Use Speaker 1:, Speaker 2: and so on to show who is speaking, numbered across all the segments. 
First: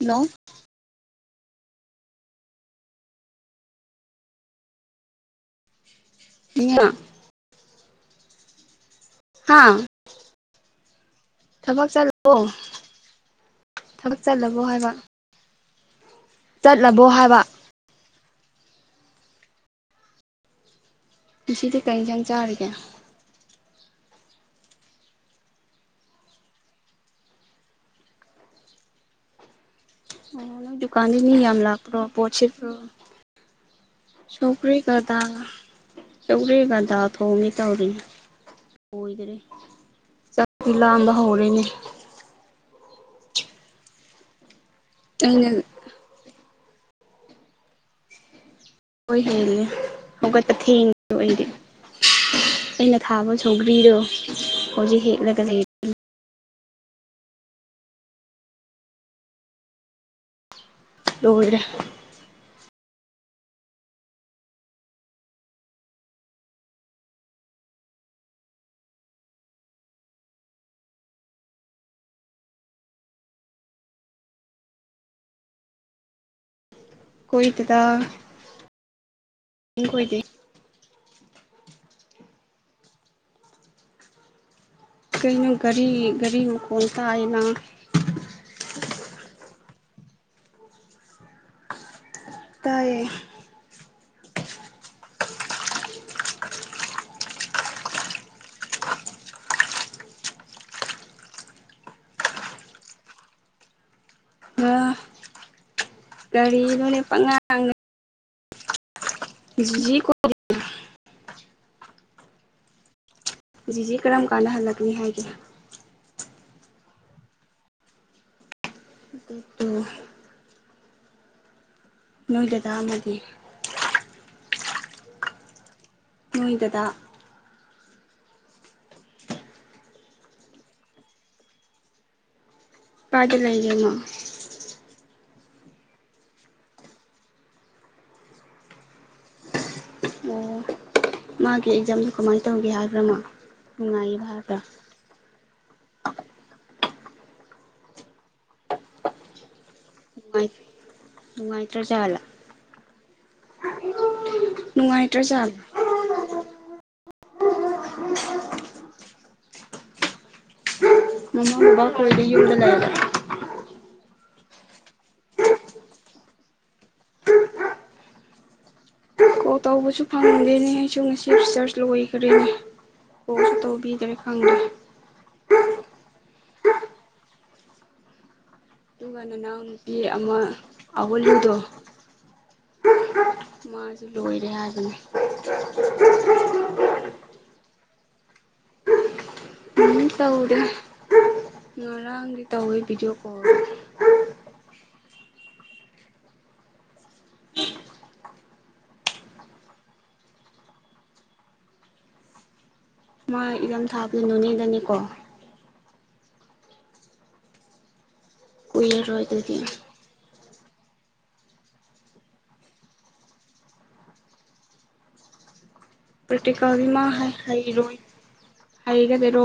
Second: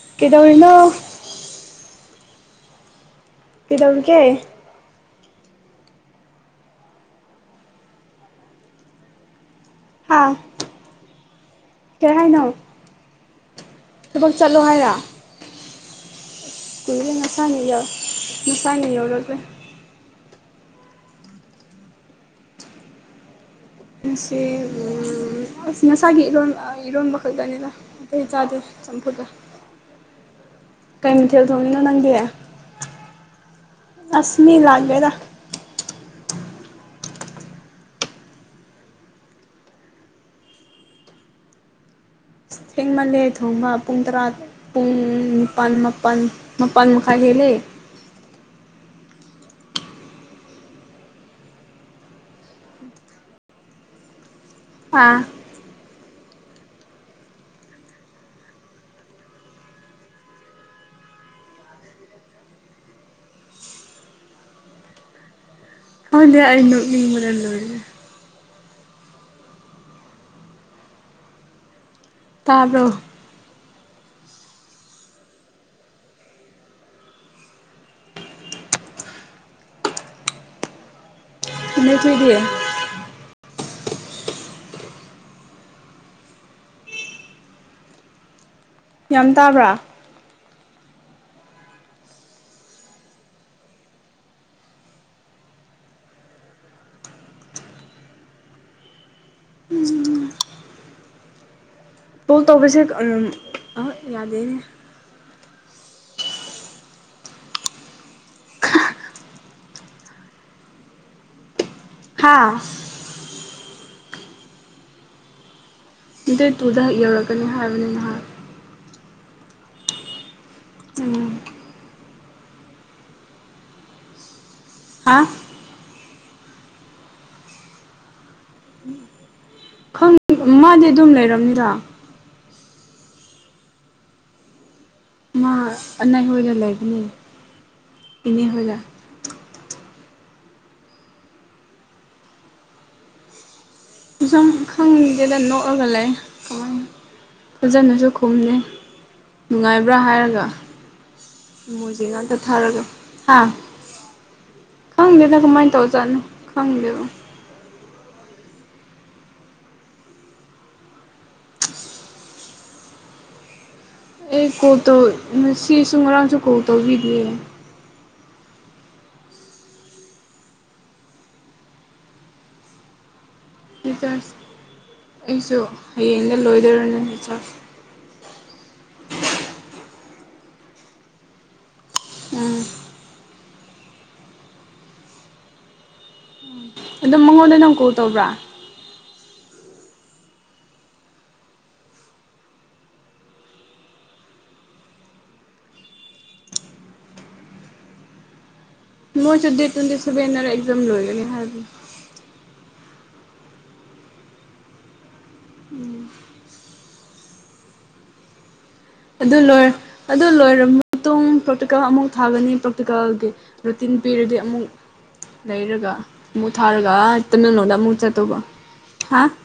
Speaker 1: hello
Speaker 2: ꯀꯗ ꯑꯣꯏꯅꯣ ꯀꯩꯗꯦꯔꯦꯒꯤ
Speaker 1: ꯏ [unintelligible] ꯍꯥꯥ
Speaker 2: ꯍꯥ
Speaker 1: ꯊꯕꯛ
Speaker 2: ꯀꯩ
Speaker 1: ꯆꯠꯂꯣ
Speaker 2: ꯍꯥꯏꯅꯣ
Speaker 1: ꯊꯕꯛ ꯆꯠꯂꯕꯣ ꯍꯥꯏꯕ
Speaker 2: ꯭
Speaker 1: ꯆꯠꯂꯕꯣ
Speaker 2: ꯀꯨꯒꯦ
Speaker 1: ꯍꯥꯏꯕ
Speaker 2: ꯃꯁꯥꯅ ꯃꯁꯥꯅ ꯌꯧꯔꯒꯦ
Speaker 1: ꯄꯨꯁꯤꯗꯤ ꯀꯔꯤ ꯌꯦꯟꯖꯥꯡ ꯆꯥꯔꯤꯒꯦ
Speaker 2: ꯑ ꯉꯁꯥꯒꯤ ꯏꯔꯣꯟ ꯏꯤꯔꯣꯟꯝ ꯃꯈꯈꯜꯗꯅꯤꯂ ꯑꯩ ꯆꯥꯖꯔ ꯆꯞ ꯗꯨꯠꯂꯥ
Speaker 1: ꯑꯣ ꯅꯪ ꯗꯨꯀꯥꯟꯗꯤ ꯃꯤ ꯌꯥꯝ ꯂꯥꯛꯄ꯭ꯔꯣ
Speaker 2: ꯅꯪꯗꯤ
Speaker 1: ꯄꯣꯠ ꯁꯤꯄ꯭ꯔꯣ
Speaker 2: ꯑꯁ ꯃꯤ
Speaker 1: ꯁꯧꯒ꯭ꯔꯤ
Speaker 2: ꯂꯥꯛꯇꯦꯗ
Speaker 1: ꯀꯗꯥ ꯁꯧꯒ꯭ꯔꯤ ꯗꯥ ꯊꯣꯡꯉꯤ ꯇꯧꯔꯤꯉ ꯗꯦ ꯆꯥꯛꯄꯤ ꯂꯥꯡꯥꯟꯕ ꯍꯧꯔꯦꯅꯦ
Speaker 2: ꯊꯦꯡꯃꯜꯂꯦ ꯊꯣꯡꯕ ꯄꯨꯡ ꯇꯔꯥ ꯄꯨꯡ
Speaker 1: ꯑꯩꯅ
Speaker 2: ꯅꯤꯄꯥꯜ ꯃꯥꯄꯜ ꯃꯄꯥꯟꯃꯈꯥ ꯍꯂ
Speaker 1: ꯍꯗꯤ ꯍꯧꯒ ꯇ ꯊꯦꯡ ꯑꯣꯏꯗꯤ ꯑꯩꯅ ꯊꯥꯕ ꯁꯧꯒ꯭ꯔꯤꯗꯣ ꯍꯧꯖꯤꯛ
Speaker 2: ꯑꯥ
Speaker 1: ꯍꯦꯛꯂꯒ ꯂꯩ ꯂꯣꯏꯔꯦ
Speaker 2: ꯍꯗꯤ ꯏꯅ ꯃꯤ ꯃꯣꯔ ꯂꯣꯏꯦ ꯇꯔꯣ
Speaker 1: ꯀꯣꯏꯗꯥ ꯀꯣꯏꯗ
Speaker 2: ꯄꯨꯟꯅ ꯊꯏꯗꯤꯌꯦ
Speaker 1: ꯀꯩꯅꯣ ꯒꯥꯔꯤ ꯒꯥꯔꯤ ꯃꯈꯣꯟꯜ ꯇꯥꯏꯅ
Speaker 2: ꯌꯥꯝ ꯇꯥꯕ꯭ꯔꯥ
Speaker 1: ꯇꯥꯏꯌꯦ
Speaker 2: ꯇꯣꯜ ꯇꯧꯕꯁꯦ ꯑ ꯌꯥꯗꯦꯅꯦ
Speaker 1: ꯉꯔꯥꯡ ꯀꯔꯤꯅꯣꯅꯦ ꯄꯉꯥꯡꯅꯦ ꯀ
Speaker 2: ꯍꯥꯥ
Speaker 1: ꯀꯔꯝ ꯀꯥꯟꯍꯜꯂꯛꯅꯤ ꯍꯥꯏꯒ
Speaker 2: ꯗꯦ ꯇꯨꯗ ꯍ ꯌꯧꯔꯛꯀꯅꯤ ꯍꯥꯏꯕꯅꯤ ꯅꯍꯥꯛ
Speaker 1: ꯑꯗꯨꯗꯣ
Speaker 2: ꯎꯝ
Speaker 1: ꯅꯣꯏ ꯂꯗꯥ ꯑꯃꯒꯤꯒꯦ
Speaker 2: ꯑꯥ
Speaker 1: ꯅꯣꯏꯗꯗ
Speaker 2: ꯃꯥꯗꯤ ꯑꯗꯨꯝ ꯂꯩꯔꯕꯝꯅꯤꯗ
Speaker 1: ꯄꯥꯗ ꯂꯩꯒꯃ
Speaker 2: ꯅ ꯍꯔ ꯂꯩꯒꯅꯤ ꯏꯅꯦ ꯍꯗ
Speaker 1: ꯑꯣ ꯃꯥꯒꯤ ꯑꯦꯛꯖꯥꯝꯗꯣ ꯀꯃꯥꯏꯅ ꯇꯧꯒꯦ ꯍꯥꯏꯕ꯭ꯔꯃꯣ
Speaker 2: ꯁꯨꯝ ꯈꯪꯒꯦꯗ ꯅꯣꯛꯑꯒ ꯂꯩ ꯀꯃꯥꯏ ꯐꯖꯅꯁꯨ ꯈꯨꯝꯅꯤ ꯅꯨꯡꯉꯥꯏꯕ ꯭ꯔꯥ ꯍꯥꯏꯔꯒ
Speaker 1: ꯅꯨꯡꯉꯥꯏ
Speaker 2: ꯃ ꯃꯣꯏꯁꯦ
Speaker 1: ꯅꯨꯡꯉꯥꯏꯇ꯭ꯔꯖꯥꯠꯂꯥ
Speaker 2: ꯉꯥꯛꯇ ꯊꯥꯔꯒ ꯍꯥꯥ ꯈꯪꯗꯦꯗ
Speaker 1: ꯅꯨꯡꯉꯥꯏꯇ꯭ꯔꯖꯥꯠꯂꯥ
Speaker 2: ꯀꯃꯥꯏꯅ ꯇꯧꯖꯠꯅꯣ ꯈꯪꯗꯦꯕ
Speaker 1: ꯅꯅ ꯍꯕ ꯀꯣꯏꯂ ꯎ ꯂꯩꯔ
Speaker 2: ꯑꯦ ꯀꯧꯇꯧ ꯁꯤ ꯁ ꯃꯔꯔꯥꯡꯁꯨ ꯀꯣ ꯇꯧꯕꯤꯗ
Speaker 1: ꯀꯣ ꯇꯧꯕꯁꯨ ꯐꯪꯗꯦꯅꯦ ꯑꯩꯁꯨ ꯉꯁꯤ ꯔꯤꯆꯥꯔꯖ ꯂꯣꯏꯈ꯭ꯔꯦꯅꯦ ꯀꯣꯜꯁꯨ
Speaker 2: ꯆ
Speaker 1: ꯇꯧꯕꯤꯗ꯭ꯔꯦ ꯈꯪꯗꯦ
Speaker 2: ꯑꯩꯁꯨ ꯍꯌꯦꯡ ꯂꯣꯏꯗꯔꯅꯤ ꯆ
Speaker 1: ꯑꯗꯨꯒ ꯅꯅꯥꯎ ꯅꯨꯄꯤ ꯑꯃ ꯑꯋꯂꯗꯣ
Speaker 2: ꯎꯝ
Speaker 1: ꯃꯥꯖꯨ ꯂꯣꯏꯔꯦ ꯍꯥꯏꯕꯅꯦ
Speaker 2: ꯑꯗꯣ ꯃꯉꯣꯟꯗ ꯅꯪ ꯀꯣꯜ ꯇꯧꯕ꯭ꯔꯥ
Speaker 1: ꯎꯃ ꯇꯧꯗꯦ ꯉꯔꯥꯡꯗꯤ ꯇꯧꯋꯤ ꯚꯤꯗꯤꯑꯣ ꯀꯣꯜ
Speaker 2: ꯃꯣꯏꯁꯨ ꯗꯦꯠ ꯇꯣꯏꯟꯇꯤꯁꯕꯦꯟꯅꯔ ꯑꯦꯛꯖꯥꯝ ꯂꯣꯏꯒꯅꯤ ꯍꯥꯏꯕꯅꯤ
Speaker 1: ꯃꯥ ꯑꯦꯛꯖꯥꯝ ꯊꯥꯕꯗꯣ ꯅꯣꯅꯦꯗꯅꯤꯀꯣ ꯀꯨꯏꯔꯔꯣꯏ
Speaker 2: ꯑꯗꯨ
Speaker 1: ꯑꯗꯨꯗꯤ
Speaker 2: ꯂꯣꯏꯔ ꯑꯗꯨ ꯂꯣꯏꯔꯝꯃ ꯃꯇꯨꯡ ꯄ꯭ꯔꯥꯛꯇꯤꯀꯜ ꯑꯃꯨꯛ ꯊꯥꯒꯅꯤ ꯄ꯭ꯔꯥꯛꯇꯤꯀꯜꯒꯤ ꯔꯨꯇꯤꯟ ꯄꯤꯔꯗꯤ ꯑꯃꯨꯛ ꯂꯩꯔꯒ ꯑꯃꯨꯛ
Speaker 1: ꯄ꯭ꯔꯥꯛꯇꯤꯀꯜꯗꯤ
Speaker 2: ꯊꯥꯔꯒ
Speaker 1: ꯃꯥ ꯍꯩ
Speaker 2: ꯇꯃꯦꯡꯂꯣꯡꯗ ꯑꯃꯨꯛ
Speaker 1: ꯍꯩꯔꯣꯏ
Speaker 2: ꯆꯠꯇꯧꯕ ꯍꯥ
Speaker 1: ꯍꯩꯒꯗꯔꯣ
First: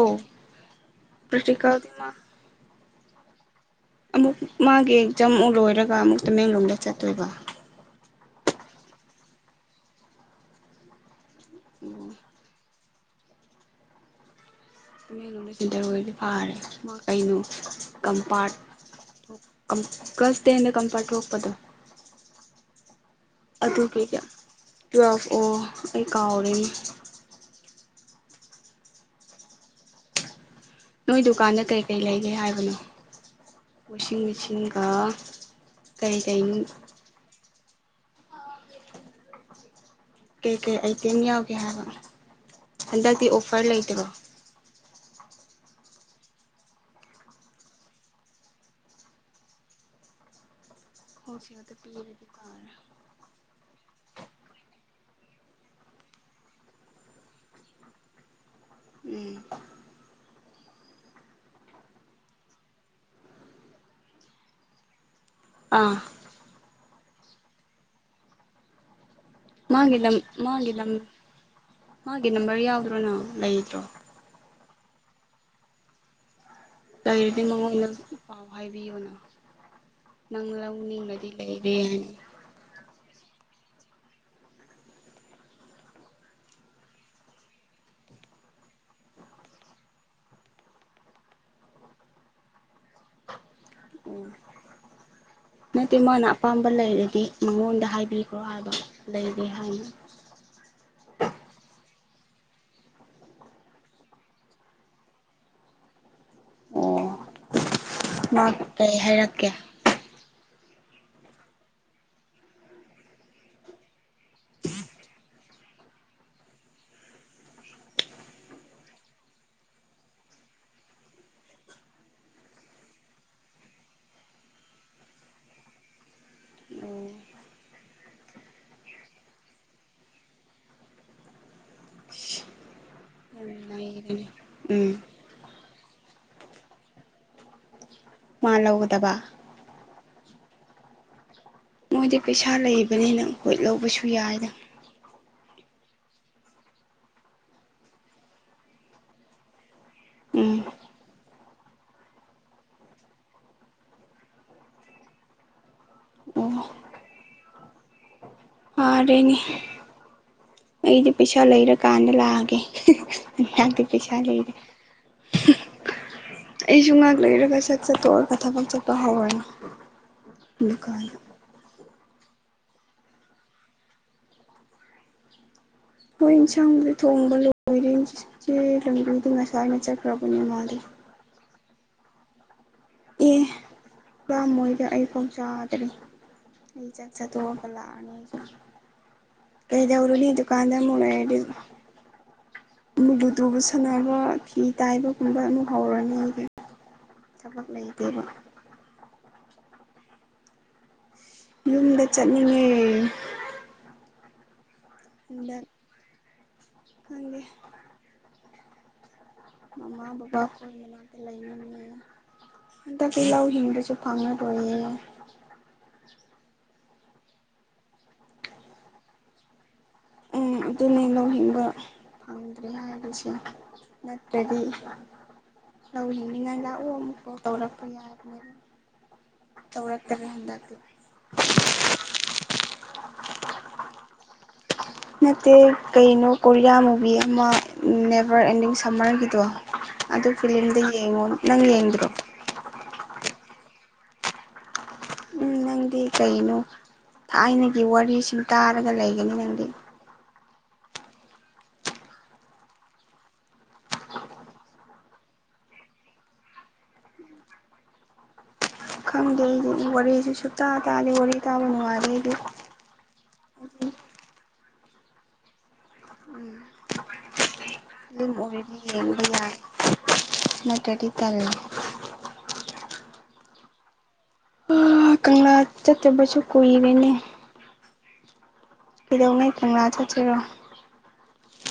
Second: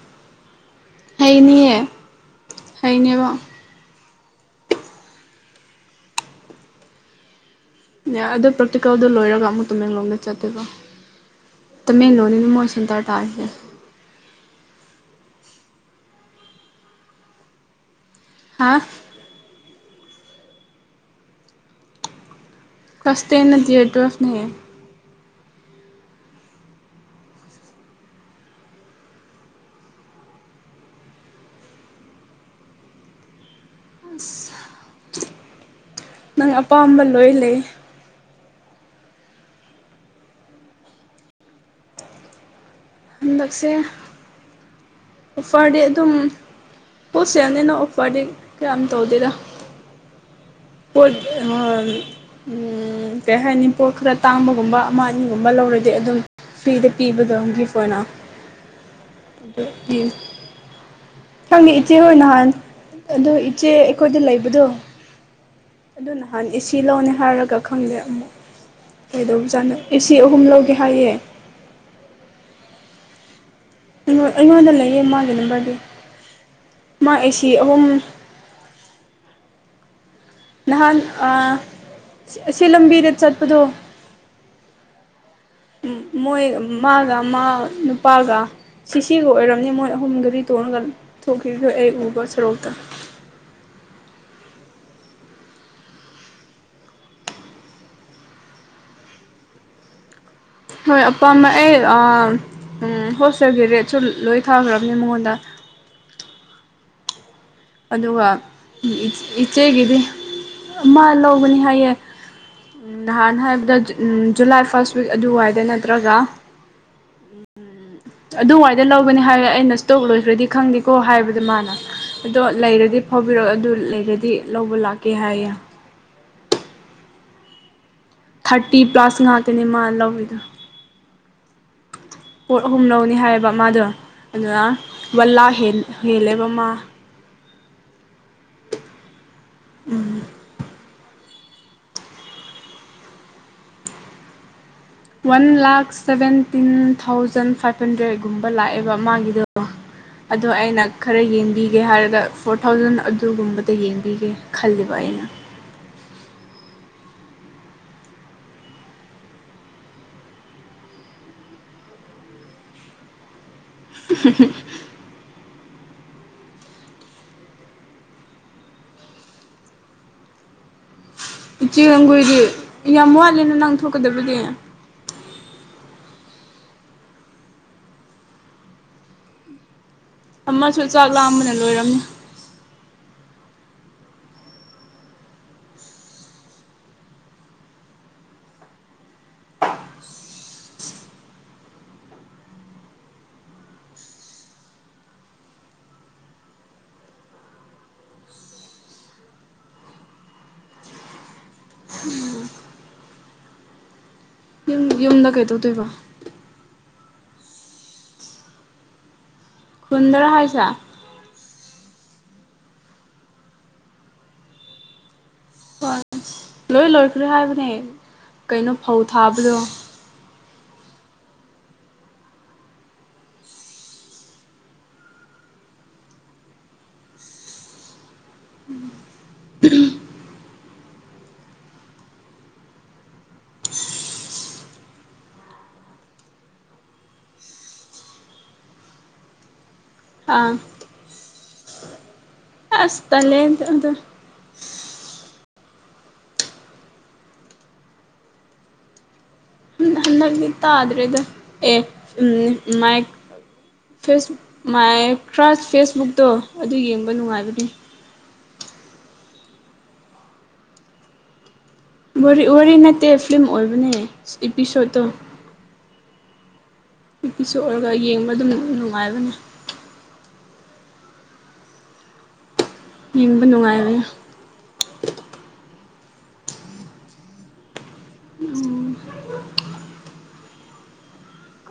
Speaker 2: ꯍꯩꯅꯤꯌꯦ
Speaker 1: ꯄ꯭ꯔꯥꯛꯇꯤꯀꯜꯗꯤ ꯃꯥ
Speaker 2: ꯍꯩꯅꯦꯕ
Speaker 1: ꯑꯃꯨꯛ ꯃꯥꯒꯤ ꯑꯦꯛꯖꯥꯝ ꯃꯨꯛ ꯂꯣꯏꯔꯒ ꯑꯃꯨꯛ ꯇꯃꯦꯡꯂꯣꯡꯗ ꯆꯠꯇꯣꯏꯕ
Speaker 2: ꯌꯥ ꯑꯗꯣ ꯄ꯭ꯔꯥꯛꯇꯤꯀꯜꯗꯣ ꯂꯣꯏꯔꯒ ꯑꯃꯨꯛ ꯇꯃꯦꯡꯂꯣꯡꯗ ꯆꯠꯇꯣꯏꯕ ꯇꯃꯦꯡꯂꯣꯡꯗꯅꯤ ꯃꯣꯏ ꯁꯦꯟꯇꯔ ꯇꯥꯔꯤꯁꯦ
Speaker 1: ꯇꯃꯦꯡꯂꯣꯡꯗ ꯁꯦꯟꯇꯔ ꯑꯣꯏꯔꯗꯤ ꯐꯥꯔꯦ ꯃꯥ ꯀꯩꯅꯣ ꯀꯝꯄꯥꯔꯠ
Speaker 2: ꯍꯥ
Speaker 1: ꯀꯝ ꯀ꯭ꯂꯥꯁ ꯇꯦꯟꯗ ꯀꯝꯄꯥꯔꯠ ꯊꯣꯛꯄꯗꯣ
Speaker 2: ꯀ꯭ꯂꯥꯁ ꯇꯦꯟ ꯅꯠꯇꯤꯌꯦ
Speaker 1: ꯑꯗꯨꯒꯩꯒꯤ
Speaker 2: ꯇꯨꯋꯦꯜꯐꯅꯦ
Speaker 1: ꯇ꯭ꯨꯋꯦꯜꯐ ꯑꯣ ꯑꯩ ꯀꯥꯎꯔꯦꯅꯦ ꯅꯣꯏ ꯗꯨꯀꯥꯟꯗ ꯀꯩ ꯀꯩ ꯂꯩꯒꯦ ꯍꯥꯏꯕꯅꯣ ꯋꯥꯁꯤꯡ ꯃꯦꯆꯤꯟꯒ ꯀꯩ
Speaker 2: ꯅꯪ
Speaker 1: ꯀꯩꯅꯣ
Speaker 2: ꯑꯄꯥꯝꯕ ꯂꯣꯏ ꯂꯩ
Speaker 1: ꯀꯩ ꯀꯩ ꯑꯥꯏꯇꯦꯝ ꯌꯥꯎꯒꯦ ꯍꯥꯏꯕ ꯍꯟꯗꯛꯇꯤ
Speaker 2: ꯍꯟꯗꯛꯁꯦ
Speaker 1: ꯑꯣꯐꯔ ꯂꯩꯇꯔꯣ
Speaker 2: ꯑꯣꯐꯔꯗꯤ ꯑꯗꯨꯝ ꯍꯣꯜꯁꯦꯜꯅꯤꯅ ꯑꯣꯐꯔꯗꯤ ꯀꯌꯥꯝ ꯇꯧꯗꯦꯗꯥ ꯄꯣꯠ
Speaker 1: ꯍꯣꯜꯁꯦꯜꯗ
Speaker 2: ꯎꯝ
Speaker 1: ꯄꯤꯔꯗꯤ ꯐꯔꯦ
Speaker 2: ꯀꯩ ꯍꯥꯏꯅꯤ ꯄꯣꯠ ꯈꯔ ꯇꯥꯡꯕꯒꯨꯝꯕ ꯑꯃ ꯑꯅꯤꯒꯨꯝꯕ ꯂꯧꯔꯗꯤ ꯑꯗꯨꯝ ꯐ꯭ꯔꯤꯗ ꯄꯤꯕꯗꯣ ꯒꯤꯐ ꯑꯣꯏꯅ
Speaker 1: ꯎꯝ
Speaker 2: ꯑꯗꯨ ꯄꯤꯌꯦ ꯈꯪꯉꯦ ꯏꯆꯦ ꯍꯣꯏ ꯅꯍꯥꯟ ꯑꯗꯣ ꯏꯆꯦ ꯑꯩꯈꯣꯏꯗ ꯂꯩꯕꯗꯣ
Speaker 1: ꯑꯥ
Speaker 2: ꯑꯗꯨ ꯅꯍꯥꯟ ꯑꯦꯁꯤ ꯂꯧꯅꯤ ꯍꯥꯏꯔꯒ ꯈꯪꯗꯦ ꯑꯃꯨꯛ ꯀꯩꯗꯧꯕꯖꯥꯠꯅꯣ
Speaker 1: ꯃꯥꯒꯤ ꯅꯝ
Speaker 2: ꯑꯦꯁꯤ ꯑꯍꯨꯝ ꯂꯧꯒꯦ ꯍꯥꯏꯌꯦ
Speaker 1: ꯐꯔ ꯌꯥꯎꯗ꯭ꯔꯣ ꯅꯪ ꯂꯩꯗ꯭ꯔꯣ
Speaker 2: ꯑꯩꯉꯣꯟꯗ ꯂꯩꯌꯦ ꯃꯥꯒꯤ ꯅꯝꯕꯔꯗꯤ ꯃꯥ
Speaker 1: ꯂꯩꯔꯗꯤ
Speaker 2: ꯑꯦꯁꯤ ꯑꯍꯨꯝ
Speaker 1: ꯃꯉꯣꯟꯗ ꯄꯥꯎ ꯍꯥꯏꯕꯤꯌꯨꯅ
Speaker 2: ꯅꯍꯥꯟ ꯑ
Speaker 1: ꯂꯩꯔꯦ ꯍꯥꯏꯅ
Speaker 2: ꯁꯤ ꯑꯁꯤ ꯂꯝꯕꯤꯗ ꯆꯠꯄꯗꯣ
Speaker 1: [inaudible]
Speaker 2: ꯎꯝ ꯃꯣꯏ ꯃꯥꯒ ꯃꯥ ꯅꯨꯄꯥꯒ ꯁꯤꯁꯤꯒ ꯑꯣꯏꯔꯝꯅꯤ ꯃꯣꯏ ꯑꯍꯨꯝꯒꯔꯤ ꯇꯣꯡ ꯉꯒ ꯊꯣꯛꯈꯤꯕꯗꯣ ꯑꯩ ꯎꯕ ꯁꯔꯣꯛꯇ
Speaker 1: [unintelligible] ꯂꯧꯁꯤꯟꯕ ꯉꯝꯗꯕ ꯅꯠꯇꯦ ꯃꯥꯅ ꯑꯄꯥꯝꯕ ꯂꯩꯔꯗꯤ ꯃꯉꯣꯟꯗ ꯍꯥꯏꯕꯤꯈ꯭ꯔꯣ ꯍꯥꯏꯕ ꯂꯩꯔꯦ ꯍꯥꯏꯅ ꯂꯧꯁꯤꯟꯕ ꯉꯝꯗꯕ
Speaker 2: ꯍꯣꯏ ꯑꯄꯥꯝꯕ ꯑꯩ ꯑꯥ ꯎꯝ ꯍꯣꯜꯁꯦꯜꯒꯤ ꯔꯦꯠꯁꯨ ꯂꯣꯏ ꯊꯥꯈ꯭ꯔꯕꯅꯦ ꯃꯉꯣꯟꯗ
Speaker 1: [inaudible]
Speaker 2: ꯑꯗꯨꯒ ꯎꯝ
Speaker 1: ꯃꯥ
Speaker 2: ꯏ
Speaker 1: ꯀꯩ ꯍꯥꯏꯔꯛꯀꯦ
Speaker 2: ꯏꯆꯦꯒꯤꯗꯤ ꯃꯥ ꯂꯧꯕꯅꯤ ꯍꯥꯏꯌꯦ ꯎꯝ ꯅꯍꯥꯟ ꯍꯥꯏꯕꯗ ꯖꯨ ꯖꯨꯂꯥꯏ ꯐꯥꯔꯁ ꯋꯤꯛ ꯑꯗꯨꯋꯥꯏꯗ ꯅꯠꯇ꯭ꯔꯒ
Speaker 1: [unintelligible]
Speaker 2: ꯑꯗꯨꯋꯥꯏꯗ ꯂꯧꯒꯅꯤ ꯍꯥꯏ ꯑꯩꯅ ꯏꯁꯇꯣꯛ ꯂꯣꯏꯈ꯭ꯔꯗꯤ ꯈꯪꯗꯦꯀꯣ ꯍꯥꯏꯕꯗ ꯃꯥꯅ ꯑꯗꯣ ꯂꯩꯔꯗꯤ ꯐꯥꯎꯕꯤꯔꯛꯑꯣ ꯑꯗꯨ ꯂꯩꯔꯗꯤ ꯂꯧꯕ ꯂꯥꯛꯀꯦ ꯍꯥꯏꯌꯦ
Speaker 1: ꯑꯣ
Speaker 2: ꯊꯥꯔꯇꯤ ꯄ꯭ꯂꯁ ꯉꯥꯛꯇꯅꯦ ꯃꯥ ꯂꯧꯋꯤꯗꯣ ꯄꯣꯠ ꯑꯍꯨꯝ ꯂꯧꯅꯤ ꯍꯥꯏꯌꯦꯕ
Speaker 1: ꯌꯥꯝ
Speaker 2: ꯃꯥꯗꯣ
Speaker 1: ꯅꯩꯕꯅꯦ
Speaker 2: ꯑꯗꯨꯅ
Speaker 1: ꯎꯝ
Speaker 2: ꯋꯥꯟ ꯂꯥꯛ ꯍꯦꯜ ꯍꯦꯜꯂꯦꯕ ꯃꯥ
Speaker 1: ꯃꯥ ꯂꯧ ꯎꯗꯕ
Speaker 2: ꯎꯝ
Speaker 1: ꯃꯣꯏꯗꯤ ꯄꯩꯁꯥ ꯂꯩꯕꯅꯤꯅ ꯍꯣꯏꯠ ꯂꯧꯕꯁꯨ ꯌꯥꯏꯗ
Speaker 2: one lakh seventeen thousand five ꯍꯟꯗ꯭ꯔꯦꯠꯀꯨꯝꯕ ꯂꯥꯛꯑꯦꯕ ꯃꯥꯒꯤꯗ ꯑꯗꯣ
Speaker 1: ꯎꯝ
Speaker 2: ꯑꯩꯅ ꯈꯔ ꯌꯦꯡꯕꯤꯒꯦ ꯍꯥꯏꯔꯒ ꯐꯣꯔ ꯊꯥꯎꯖꯟ ꯑꯗꯨꯒꯨꯝꯕꯗ ꯌꯦꯡꯕꯤꯒꯦ ꯈꯜꯂꯤꯕ ꯇꯥꯏꯅ
Speaker 1: ꯑꯣ ꯐꯥꯔꯦꯅꯦ ꯑꯩꯗꯤ ꯄꯩꯁꯥ ꯂꯩꯔꯀꯥꯟꯗ ꯂꯥꯛꯑꯒꯦ ꯇ ꯄꯗ ꯑꯩꯁꯨ ꯉꯥꯏꯍꯥꯛ ꯂꯩꯔꯒ ꯁꯛ ꯆꯠꯇꯣ ꯑꯣꯔ ꯀꯊꯐꯝꯪ ꯆꯠꯄ ꯍꯧꯔꯅ ꯀ
Speaker 2: ꯆꯦꯡ ꯂꯝꯒꯨꯏꯗꯤ ꯌꯥꯝ ꯋꯥꯠꯂꯦꯅ ꯅꯪ ꯊꯣꯛꯀꯗꯕꯗꯤ
Speaker 1: ꯍꯣꯏ ꯏꯟꯁꯥꯡꯗꯤ ꯊꯣꯡꯕ ꯂꯣꯏꯔꯦ ꯏꯆꯦ ꯂꯝꯕꯤꯗꯤ ꯉꯁꯥꯏꯅ ꯆꯠꯄ
Speaker 2: ꯑꯃꯁꯨ ꯆꯥꯛ ꯂꯥꯝꯕꯅ ꯂꯣꯏꯔꯝꯅꯤ
Speaker 1: ꯑꯦ ꯄꯥ ꯃꯣꯏꯗ ꯑꯩ ꯐꯧ ꯆꯥꯗ꯭ꯔꯔꯤ ꯏ ꯆꯁ ꯇ ꯀꯂ ꯀꯩ ꯗꯎꯔꯅꯤ ꯀꯥꯟꯗ ꯃꯡꯂ ꯍꯥꯏ ꯂꯨ ꯇꯨꯕ ꯁꯥꯟꯅꯕ ꯐꯤ ꯇꯥꯏꯕꯒꯨꯝꯕ ꯑꯗꯨꯝ ꯍꯧꯔꯅꯤ ꯑꯩꯗꯤ ꯆꯃ ꯂꯩꯗꯦꯕ ꯌꯨꯝꯗ ꯆꯠꯅꯤꯡꯉꯤ
Speaker 2: ꯌꯨꯝ ꯌꯨꯝꯗ ꯀꯩꯗꯧꯗꯣꯏꯕ
Speaker 1: ꯅꯪꯦ ꯃꯃꯥ
Speaker 2: ꯈꯨꯟꯗꯔ
Speaker 1: ꯕꯥ
Speaker 2: ꯍꯥꯏꯁꯦ
Speaker 1: ꯍꯅꯥ ꯄ ꯂꯩꯅ ꯍꯟꯗꯗꯤ ꯌꯥꯎꯁꯤꯡꯤꯡꯕꯁꯨ ꯐꯪꯉꯔꯣꯏꯌꯦ
Speaker 2: ꯍꯣꯏ ꯂꯣꯏ ꯂꯣꯏꯈ꯭ꯔꯦ ꯍꯥꯏꯕꯅꯦ ꯀꯩꯅꯣ ꯐꯧ ꯊꯥꯕꯗꯣ
Speaker 1: ꯎꯝ ꯑꯗꯨꯅꯦ ꯂꯧ ꯍꯤꯡꯕ ꯐꯪꯗ꯭ꯔꯦ ꯍꯥꯏꯔꯤꯁꯦ ꯅꯠꯇ꯭ꯔꯗꯤ ꯂꯧꯏꯅꯤꯅ ꯂꯥꯛꯑꯣ ꯑꯃꯨꯛꯐꯥꯎ ꯇꯧꯔꯛꯄ ꯌꯥꯔ ꯇꯧꯛꯇꯕ ꯍꯦ ꯑ ꯅꯠꯇꯦ ꯀꯩꯅꯣ ꯀꯣꯔꯤꯌꯥ ꯃꯨꯚꯤ ꯑꯃ ꯅꯦꯕꯔ ꯑꯦꯟꯗꯤꯡ ꯁꯝꯃꯔꯒꯤꯗꯣ ꯑꯗꯨꯗ
Speaker 2: ꯑꯥ
Speaker 1: ꯐꯤꯂꯤꯂꯝꯗ ꯌꯦꯡꯉꯣ ꯅꯪ ꯌꯦꯡꯟꯣ
Speaker 2: ꯑꯁꯇ ꯂꯩꯦ ꯑꯗꯨꯗ
Speaker 1: ꯎꯝ ꯅꯪꯗꯤ ꯀꯩꯅꯣ ꯊꯥꯏꯅꯒꯤ ꯋꯥꯔꯤꯁꯤꯡ ꯇꯥꯔꯒ ꯂꯩꯒꯅꯤ ꯅꯪꯗꯤ
Speaker 2: ꯒꯤ ꯇꯥꯗ꯭ꯔꯦꯗ ꯑꯦ ꯎꯝ ꯃꯥꯏ ꯐꯁ ꯃꯥꯏ ꯀ꯭ꯔꯥꯁ ꯐꯦꯁꯕꯨꯛꯇꯣ ꯑꯗꯨ ꯌꯦꯡꯕ ꯅꯨꯡꯉꯥꯏꯕꯅꯤ
Speaker 1: ꯋꯥꯔꯤꯦ ꯁꯇ ꯇ ꯑꯅꯤ ꯋꯥꯔꯤ ꯇꯥꯕ ꯅꯨꯡꯉꯥꯏꯔꯦ ꯑꯩꯗꯤ
Speaker 2: ꯋꯥꯔꯤ ꯅꯠꯇꯦ ꯐꯤꯂꯝ ꯑꯣꯏꯕꯅꯦ ꯏꯄꯤꯁꯣꯠꯇꯣ
Speaker 1: ꯎꯝ
Speaker 2: ꯏꯄꯤꯁꯣꯠ ꯑꯣꯏꯔꯒ
Speaker 1: ꯑꯗꯨꯝ
Speaker 2: ꯌꯦꯡꯕ
Speaker 1: ꯑꯣꯏꯗꯤ ꯌꯦꯡꯕ
Speaker 2: ꯅꯨꯡꯉꯥꯏꯕꯅꯦ
Speaker 1: ꯌꯥꯏ ꯅ ꯇꯗꯤ ꯇꯔꯦ
Speaker 2: ꯍꯕꯅꯅꯨꯡꯉꯕ
Speaker 1: ꯑ ꯀꯪꯂꯥ ꯆꯠꯇꯕꯁꯨ ꯀꯨꯏꯔꯦꯅꯦ ꯏꯗ ꯎꯅ ꯀ ꯆꯆꯔꯣ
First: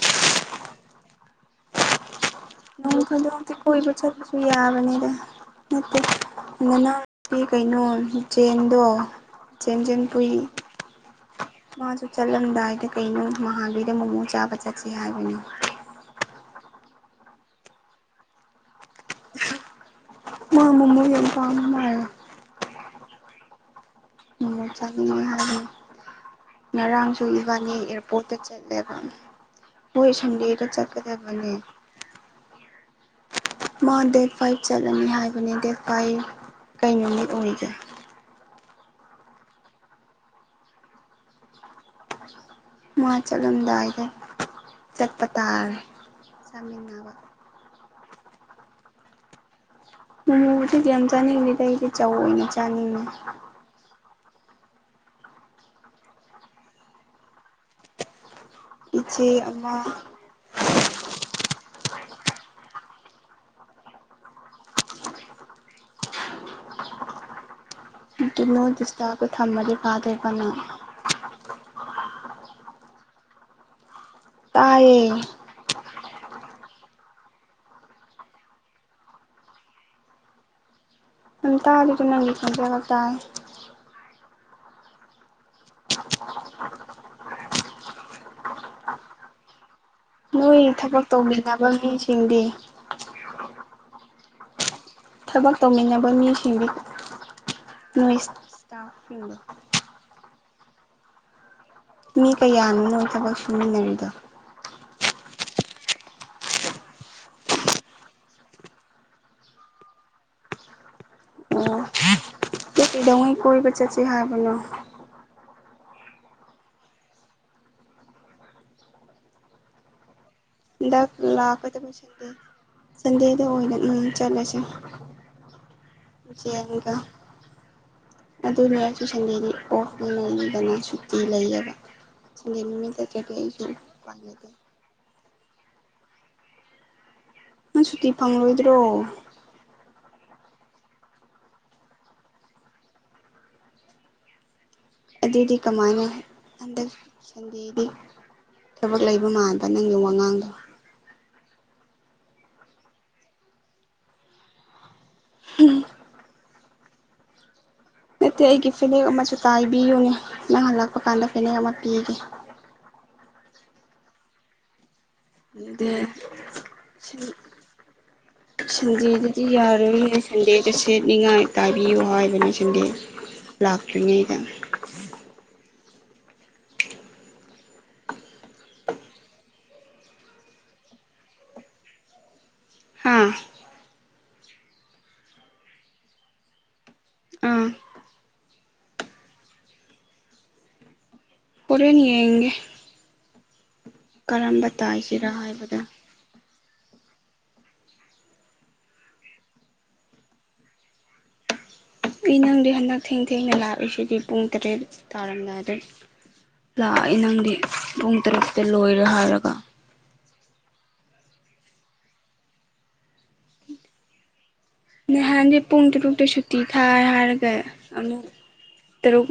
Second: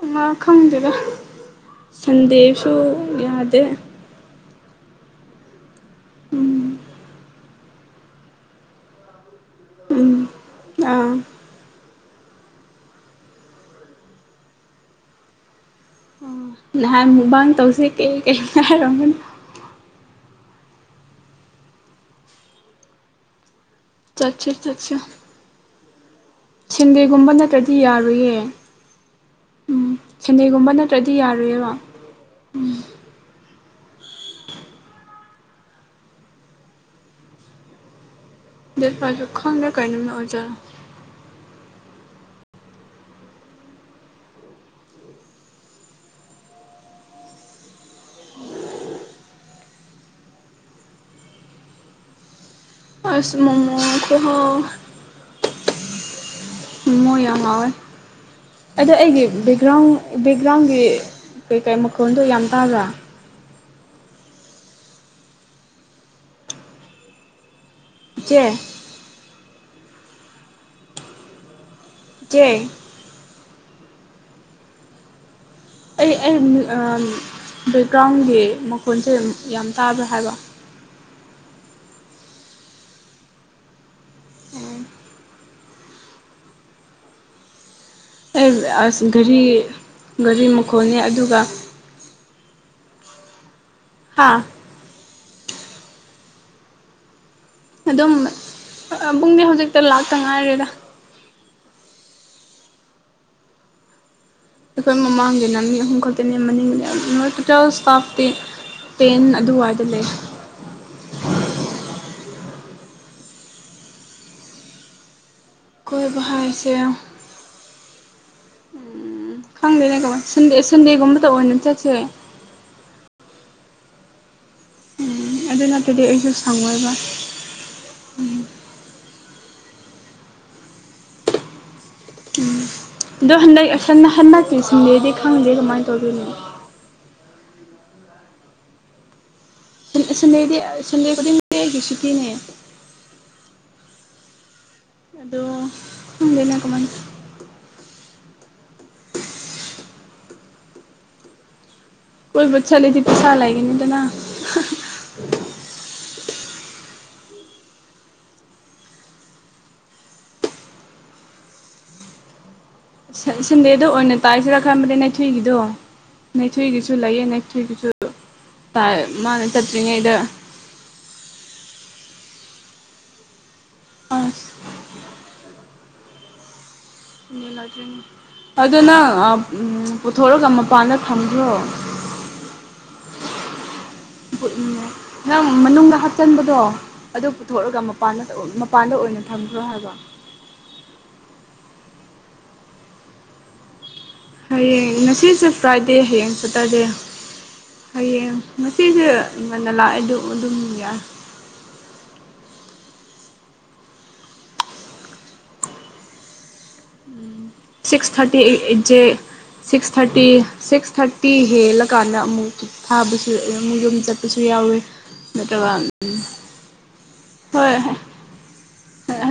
Speaker 2: ꯉꯥ ꯈꯪꯗꯦꯕ ꯁꯟꯗꯦꯁꯨ
Speaker 1: ꯅꯣꯡ ꯐꯥꯗꯣꯛꯇꯤ
Speaker 2: ꯌꯥꯗꯦ
Speaker 1: ꯀꯣꯏꯕ ꯆꯠꯄꯁꯨ ꯌꯥꯕꯅꯤꯗ ꯅꯠꯇꯦ ꯅꯅꯥꯎꯄꯤ ꯀꯩꯅꯣ ꯖꯦꯟꯗꯣ ꯆꯦꯟꯖꯦꯟ
Speaker 2: ꯎꯝ
Speaker 1: ꯄꯨꯏ
Speaker 2: ꯑꯥ
Speaker 1: ꯃꯥꯁꯨ ꯆꯠꯂꯝꯗꯥꯏꯗ ꯀꯩꯅꯣ ꯃꯍꯥꯕꯤꯗ ꯃꯣꯃꯨ ꯆꯥꯕ ꯆꯠꯁꯦ ꯍꯥꯏꯕꯅꯦ
Speaker 2: ꯅ ꯃꯨꯕꯥꯥꯡ ꯇꯧꯁꯦ ꯀ ꯀꯔ
Speaker 1: ꯃꯥ ꯃꯃꯃꯣ ꯌꯥꯝ ꯀꯝꯅ
Speaker 2: ꯆꯠꯁꯦ
Speaker 1: ꯎꯝ ꯆ
Speaker 2: ꯆꯠꯁꯦ
Speaker 1: ꯍꯥꯏ ꯉꯔꯥꯡꯁꯨ
Speaker 2: ꯁꯟꯗꯦꯒꯨꯝꯕ
Speaker 1: ꯏꯕꯅꯤ
Speaker 2: ꯅꯠꯇ꯭ꯔꯗꯤ ꯌꯥꯔꯣꯏꯌꯦ
Speaker 1: ꯑꯦꯌꯥꯔꯄꯣꯔꯠꯇꯠꯇ ꯆꯠꯂꯦꯕꯅꯤ
Speaker 2: ꯎꯝ
Speaker 1: ꯍꯣꯏ ꯁꯟꯗꯔ
Speaker 2: ꯁꯟꯗꯦꯒꯨꯝꯕ
Speaker 1: ꯆꯠ
Speaker 2: ꯅꯠꯇ꯭ꯔꯗꯤ
Speaker 1: ꯀꯗꯕꯅꯦ
Speaker 2: ꯌꯥꯔꯣꯏꯌꯦꯕ
Speaker 1: ꯃꯥ ꯗꯦꯠ ꯐꯥꯏꯚ ꯆꯠꯂꯅꯤ ꯍꯥꯏꯕꯅꯦ ꯗꯦꯠ ꯐꯥꯏꯚ ꯀꯩ ꯅꯨꯃꯤꯠ ꯑꯣꯏꯒꯦ
Speaker 2: ꯗꯦꯠ ꯄꯥꯖꯣꯛ ꯈꯗ ꯀꯥꯏꯩꯅꯝ ꯑꯣꯖꯥ
Speaker 1: ꯃꯥ ꯆꯂꯣꯝꯗꯥꯏꯗ ꯆꯠꯄꯇꯥꯔ ꯆꯥꯃꯤꯟꯅꯕ ꯃꯃꯕꯨꯗꯤꯗꯤ ꯌꯥꯝ ꯆꯥꯅꯤꯡꯗꯦꯗ ꯑꯩꯗꯤ ꯆꯥꯎꯏꯅꯦ ꯆꯥꯅꯤꯡꯉꯦ
Speaker 2: ꯍꯍꯣ ꯃꯣ ꯌꯥꯉ ꯑꯋꯥꯣꯏ ꯑꯗꯣ ꯑꯩꯒꯤ
Speaker 1: ꯏꯆꯦ ꯑꯃ
Speaker 2: ꯕꯦꯛꯒ꯭ꯔꯥꯎꯟ ꯕꯦꯛꯒ꯭ꯔꯥꯎꯟꯒꯤ ꯀꯩꯀꯩ ꯃꯈꯣꯜꯗꯣ ꯌꯥꯝ ꯇꯥꯕ꯭ꯔꯥ
Speaker 1: ꯑꯗꯨ
Speaker 2: ꯏꯆꯦ
Speaker 1: ꯅꯣ ꯗꯤꯁꯇꯥꯒ ꯊꯝꯃꯗꯤ ꯐꯥꯗꯦ ꯀꯅ
Speaker 2: ꯀꯦ
Speaker 1: ꯇꯥꯏꯌꯦꯦ
Speaker 2: ꯑꯩ ꯑ ꯑ ꯕꯦꯛꯒ꯭ꯔꯥꯎꯟꯒꯤ ꯃꯈꯣꯟꯁꯦ ꯌꯥꯝ ꯇꯥꯕ꯭ꯔꯥ ꯍꯥꯏꯕ
Speaker 1: ꯑ ꯇꯔꯗꯨꯅꯕꯤ ꯈꯖꯦꯗ [unintelligible]
Speaker 2: ꯑꯦ ꯑꯁ ꯔꯤ
Speaker 1: ꯃꯣꯏ ꯊꯕꯛ ꯇꯧꯃꯤꯟꯅꯕ ꯃꯤꯁꯤꯡꯗꯤ
Speaker 2: ꯍꯥꯥ
Speaker 1: ꯊꯕꯛ ꯇꯧꯃꯤꯟꯅꯕ ꯃꯤꯁꯤꯡꯗꯤ
Speaker 2: ꯑꯗꯨꯝ
Speaker 1: ꯅꯣꯏ ꯏꯁꯇꯥꯐꯁꯤꯡꯗꯣ
Speaker 2: ꯄꯨꯡꯗꯤ ꯍꯧꯖꯤꯛꯇ ꯂꯥꯛꯇ ꯉꯥꯏꯔꯦꯗ
Speaker 1: ꯃꯤ ꯀꯌꯥꯅꯣꯅꯣ ꯊꯕꯛ ꯁꯨꯃꯤꯟꯅꯔꯤꯗꯣ
Speaker 2: ꯑꯩꯈꯣꯏ ꯃꯃꯥꯡꯒꯤꯅ ꯃꯤ ꯑꯍꯨꯝ ꯈꯛꯇꯅꯦ ꯃꯒꯤꯅꯦ ꯇꯇꯦꯜ ꯏꯁꯇꯥꯐꯇꯤ ꯄꯦꯟ ꯑꯗꯨꯋꯥꯏꯗ ꯂꯩ
Speaker 1: ꯑꯣꯝ ꯀꯩꯗꯧꯉꯩ ꯀꯣꯏꯕ ꯆꯠꯁꯤꯦ ꯍꯥꯏꯕꯅꯣ
Speaker 2: ꯀꯣꯏꯕ ꯍꯥꯏ ꯏꯁꯦ ꯎ ꯈꯪꯗ ꯂꯩꯀ
Speaker 1: ꯗ ꯀ ꯂꯥꯗꯗꯦꯗ ꯆꯂ
Speaker 2: ꯎꯝ ꯑꯗꯨ ꯅꯠꯇ꯭ꯔꯗꯤ ꯑꯩꯁꯨ ꯁꯪꯉꯣꯏꯕ
Speaker 1: ꯀ ꯑ ꯑꯗꯨꯅꯌꯥ ꯁꯟꯗꯦ ꯑꯣꯐ ꯂꯩꯗꯅ ꯁꯨꯇꯤ ꯂꯩꯌꯦꯕ ꯁꯟꯗꯦ ꯅꯨꯃꯤꯠ ꯆꯠꯇ꯭ꯔꯗꯤ
Speaker 2: ꯑꯗꯣ
Speaker 1: ꯑꯩꯁꯨ
Speaker 2: ꯍꯟꯗꯛ ꯑꯁꯅ
Speaker 1: ꯎꯄꯥꯏ ꯂꯩꯇꯦ
Speaker 2: ꯍꯟꯗꯛꯀꯤꯁꯤꯟꯗꯦꯗꯤ ꯈꯪꯗꯦ ꯀꯃꯥꯏꯅ ꯇꯧꯗꯣꯏꯅꯣ
Speaker 1: ꯅꯪ ꯁꯨꯇꯤ ꯐꯪꯂꯣꯏꯗ꯭ꯔꯣ
Speaker 2: ꯁꯟ ꯁꯟꯗꯦꯗꯤ ꯁꯟꯗꯦ ꯈꯨꯗꯤ ꯂꯩꯒ ꯁꯨꯇꯤꯅꯦ ꯑꯗꯣ
Speaker 1: ꯑꯗꯨꯗꯤ ꯀꯃꯥꯏꯅꯣ
Speaker 2: ꯈꯪꯗꯦꯅ
Speaker 1: ꯍꯟꯗꯛ
Speaker 2: ꯀꯃꯥꯏꯅ
Speaker 1: ꯁꯟꯗꯤꯤꯗꯤ ꯊꯕꯛ ꯂꯩꯕ ꯃꯥꯟꯕ ꯅꯪꯒꯤ ꯋꯥꯉꯥꯡꯗꯣ
Speaker 2: ꯀꯣꯏꯕꯨ ꯆ ꯂꯩꯦꯗꯤ ꯄꯁꯥ ꯂꯥꯏꯒꯅꯤꯗꯅꯥ
Speaker 1: ꯎꯝ ꯅꯠꯇꯦ ꯑꯩꯒꯤ ꯐꯤꯅꯦꯛ ꯑꯃꯁꯨ ꯇꯥꯏꯕꯤꯌꯨꯅꯦ ꯅꯪ ꯍꯜꯂꯛꯄ ꯀꯥꯟꯗ ꯐꯦꯅꯦꯛ ꯑꯃ ꯄꯤꯒꯦ
Speaker 2: ꯁꯗꯦꯗꯣ ꯑꯣ ꯅ ꯇꯖꯔ ꯈꯅ ꯩꯊꯣꯏꯒꯤꯗꯣ
Speaker 1: ꯑꯗꯨꯗꯤ
Speaker 2: ꯅꯩꯊꯣꯏꯒꯤꯁꯨ ꯂꯩꯌꯦ ꯅꯊꯣꯏꯒꯤꯁꯨ
Speaker 1: ꯁꯟꯗꯦꯗꯗꯤ ꯌꯥꯔꯣꯏꯅꯦ ꯁꯟꯗꯦꯗ ꯁꯦꯠꯅꯤꯡꯉꯥꯏ ꯇꯥꯏꯕꯤꯌꯨ ꯍꯥꯏꯕꯅꯦ ꯁꯤꯡꯗꯤ ꯂꯥꯛꯇ꯭ꯔꯤꯅꯤ ꯍꯥꯏꯗ
Speaker 2: ꯑꯁ ꯑꯗꯨ ꯅꯪ ꯄꯨꯊꯣꯔꯒ ꯃꯄꯥꯟꯗ ꯐꯝꯈ꯭ꯔꯣ
Speaker 1: ꯍꯥꯥ
Speaker 2: ꯅꯪ ꯃꯅꯨꯡꯗ ꯍꯥꯞꯆꯤꯟꯕꯗꯣ ꯑꯗꯨ
Speaker 1: ꯑꯥ
Speaker 2: ꯄꯨꯊꯣꯛꯂꯒ ꯃ ꯃꯄꯥꯟꯗ ꯑꯣꯏꯅ ꯊꯝꯈ꯭ꯔꯣ ꯍꯥꯏꯕ
Speaker 1: ꯄꯔꯅꯤꯒꯦ
Speaker 2: ꯍꯌꯦꯡ ꯉꯁꯤꯁꯦ
Speaker 1: ꯍꯥꯏꯕꯗꯣ
Speaker 2: ꯐ꯭ꯔꯥꯏꯗꯦ ꯍꯌꯦꯡ ꯁꯦꯇꯔꯗꯦ ꯍꯌꯦꯡ ꯉꯆꯦꯁ ꯏ ꯉꯗ ꯂꯥ ꯑꯗꯨ ꯑꯗꯨꯝ ꯑꯗꯨ ꯑꯗꯨꯝꯒ
Speaker 1: ꯑꯩ ꯅꯪꯗꯤ ꯍꯟꯗꯛ ꯊꯦꯡ ꯊꯦꯡꯅ ꯂꯥꯛꯏꯁꯤꯗꯤ ꯄꯨꯡ ꯇꯔꯦꯠ ꯇꯥꯔꯝꯗꯥꯏ ꯑꯗꯨ ꯂꯥꯛꯏ ꯅꯪꯗꯤ
Speaker 2: ꯁꯤꯛꯁ
Speaker 1: ꯄꯨꯡ ꯇꯔꯨꯛꯇ
Speaker 2: ꯊꯥꯔꯇꯤꯖꯦ
Speaker 1: ꯂꯣꯏꯔꯦ ꯍꯥꯏꯔꯒ
Speaker 2: ꯁꯤꯛꯁ ꯊꯥꯔꯇꯤ ꯁꯤꯛꯁ ꯊꯥꯔꯇꯤ ꯍꯦꯜꯂꯀꯥꯟꯗ ꯑꯃꯨꯛ ꯊꯥꯕꯁꯨ ꯑꯃꯨꯛ ꯌꯨꯝ ꯆꯠꯄꯁꯨ ꯌꯥꯎꯋꯤ
Speaker 1: ꯅꯍꯥꯟꯗꯤ
Speaker 2: ꯅꯠꯇꯒ
Speaker 1: ꯄꯨꯡ ꯇꯔꯨꯛꯇ ꯁꯨꯇꯤ ꯊꯥꯏ ꯍꯥꯏꯔꯒ
Speaker 2: ꯍꯣꯏ
Speaker 1: ꯑꯃꯨꯛ ꯇꯔꯨꯛ